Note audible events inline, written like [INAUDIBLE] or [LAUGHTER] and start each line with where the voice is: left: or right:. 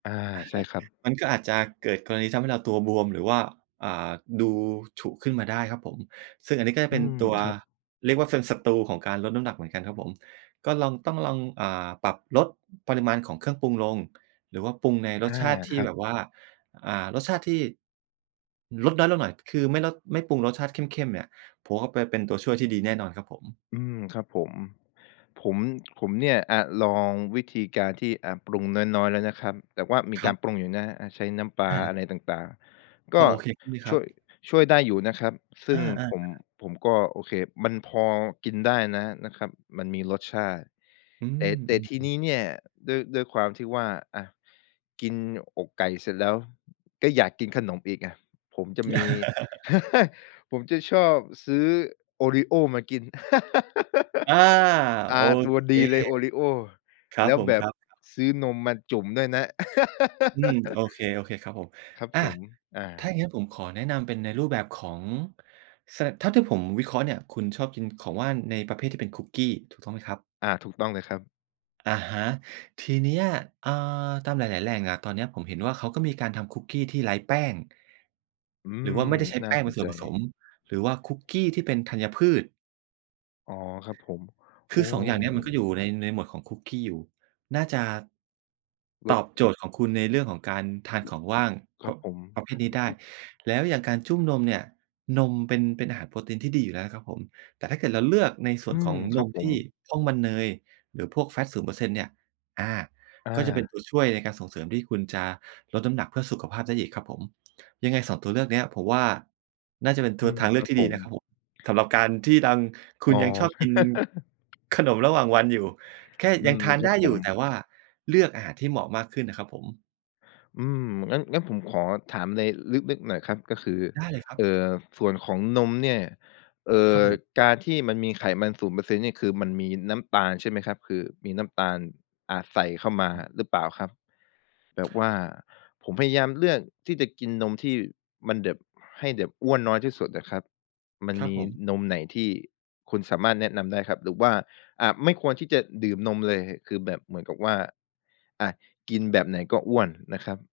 left: อา
right: อะ
left: ใ
right: ฮ
left: ช่
right: ะ
left: ครับ
right: มันก็อาจจะเกิดกรณีที่ทำให้เราตัวบวม หรือว่า อ่า ดูฉุขึ้นมาได้ครับผม ซึ่งอันนี้ก็จะ
left: อ
right: เ
left: ื
right: ป็น
left: ม
right: ตัว
left: ครับ
right: เรียกว่าเป็นศัตรูของการลดน้ำหนักเหมือนกันครับผม ก็ลอง ต้องลอง อ่า ปรับลดปริมาณของเครื่องปรุงลง หรือว่าปรุงในร
left: อา
right: สชาติท
left: ค
right: ี่
left: รับ
right: แบบว่า อ่า รสชาติที่ ลดน้อยลงหน่อย คือไม่ลด ไม่ปรุงรสชาติเข้ม ๆ เนี่ย ผมว่าไป เป็นตัวช่วยที่ดีแน่นอนครับผ
left: อืม ครับผม ผม ผมเนี่ย อา ลองวิธีการที่ อา ปรุงน้อย ๆ แล้วนะครับ แต่ว่ามี
right: ค
left: ก
right: ร
left: า
right: ับ
left: รปรุงอยู่นะ อา ใช้น้ำปลา
right: อ
left: อ
right: า
left: ะไรต่าง ๆ ก
right: พ
left: ็
right: อโอเคขึ้นไหมค
left: ช
right: ร
left: ่
right: ับ?
left: วย ช่วยได้อยู่นะครับ ซึ
right: อ
left: ่ง
right: า
left: ผม
right: ๆ ๆ
left: ผมก็ โอเค มันพอกินได้นะ นะครับ มันมีรสชาติ
right: อื
left: แต่
right: อ
left: แต
right: อ
left: ่
right: ื
left: ที
right: อ
left: น
right: ๆ
left: ี้เนี่ย ด้วย ด้วยความที่ว่า อา กินอกไก่เสร็จแล้ว ก็อยากกินขนมอีกอะ ผมจะมี
right: [CHUCKLES]
left: [CHUCKLES] ผมจะชอบซื้อโอรีโอมากิน [LAUGHS]
right: อา
left: อ
right: โอ
left: า ตัว
right: เค
left: ดีเลยโอรีโอ
right: ครั
left: แล
right: บ
left: ้ว
right: ผม
left: แบ
right: ค
left: บ
right: รับ ๆ
left: ซื้อนมมาจุ่มด้วยนะ
right: อืม โอ
left: [LAUGHS]
right: เค โอเคครับผม
left: ครับ
right: อา
left: ผม อ
right: ถ้าอย
left: า
right: ่างงั้นผมขอแนะนำเป็นในรูปแบบของเสิร์ช เท่าที่ผมวิเคราะห์เนี่ย คุณชอบกินของว่างในประเภทที่เป็นคุกกี้ ถูกต้องไหมครับ?
left: อา ถูกต้องเลยครับ
right: อะฮะ ทีเนี้ย อา ตามหลาย ๆ แหล่งอะ ตอนเนี้ยผมเห็นว่าเขาก็มีการทำคุกกี้ที่ไร้แป้ง
left: อื
right: หรือว่
left: ม
right: าไม่ได้ใช้
left: น
right: แ
left: ่
right: ป
left: า
right: ้งเ
left: ส
right: ป็
left: น
right: นส
left: ใ
right: ่ว
left: จ
right: นผสม หรือว่าคุกกี้ที่เป็นธัญพืช
left: อ๋อ ครับผม
right: ค
left: โอ้
right: ือ 2 อย่างเนี้ยมันก็อยู่ ใน ในหมวดของคุกกี้อยู่ น่าจะ
left: ล
right: ต
left: ด
right: อบโจทย์ของคุณในเรื่องของการทานของว่าง
left: ค
right: ป
left: รับผม
right: ประเภทนี้ได้ แล้วอย่างการจุ้มนมเนี่ย นมเป็น เป็นอาหารโปรตีนที่ดีอยู่แล้วนะครับผม แต่ถ้าเกิดเราเลือกในส่
left: อื
right: วนข
left: ม
right: อง
left: ค
right: น
left: รับ
right: ม
left: ผ
right: ท
left: ม
right: ี่พร่องมันเนย หรือพวก fat 0% เนี่ย อา
left: อ
right: ก็จะเป็น
left: า
right: ตัวช่วยในการส่งเสริมที่คุณจะลดน้ำหนักเพื่อสุขภาพได้อีกครับผม ยังไง 2 ตัวเลือกเนี้ย ผมว่าน่าจะเป็น
left: อ
right: ท
left: ืม
right: ทางเลื
left: ค
right: อ
left: รั
right: ก
left: บ
right: ที่
left: ผ
right: ดี
left: ม
right: นะครับผม สำหรับการที่ดัง คุ
left: อ๋
right: ณยังชอ
left: อ
right: บกิน
left: [CHUCKLES]
right: ขนมระหว่างวันอยู่ แค่
left: อื
right: ยัง
left: ม
right: ทาน
left: ครั
right: ได
left: บ
right: ้
left: ผ
right: อยู่
left: ม
right: แต่ว่าเลือกอาหารที่เหมาะมากขึ้นน่ะครับผม
left: อืม งั้น งั้นผมขอถามไรลึก ๆ หน่อยครับ ก็คือ
right: ได้เลยครับ
left: เอ่อ ส่วนของนมเนี่ย เอ่
right: ครั
left: อ
right: บผม-
left: การที่มันมีไขมัน 0% เนี่ย คือมันมีน้ำตาลใช่ไหมครับ คือมีน้ำตาล อาจใส่เข้ามาหรือเปล่าครับ แบบว่าผมพยายามเลือกที่จะกินนมที่มันแบบ ให้แบบอ้วนน้อยที่สุดอะครับ มัน
right: ครั
left: ม
right: บ
left: ี
right: ผม
left: นมไหนที่คุณสามารถแนะนำได้ครับ? หรือว่า อ่า ไม่ควรที่จะดื่มนมเลย? คือแบบเหมือนกับว่า อา กินแบบไหนก็อ้วนนะครับ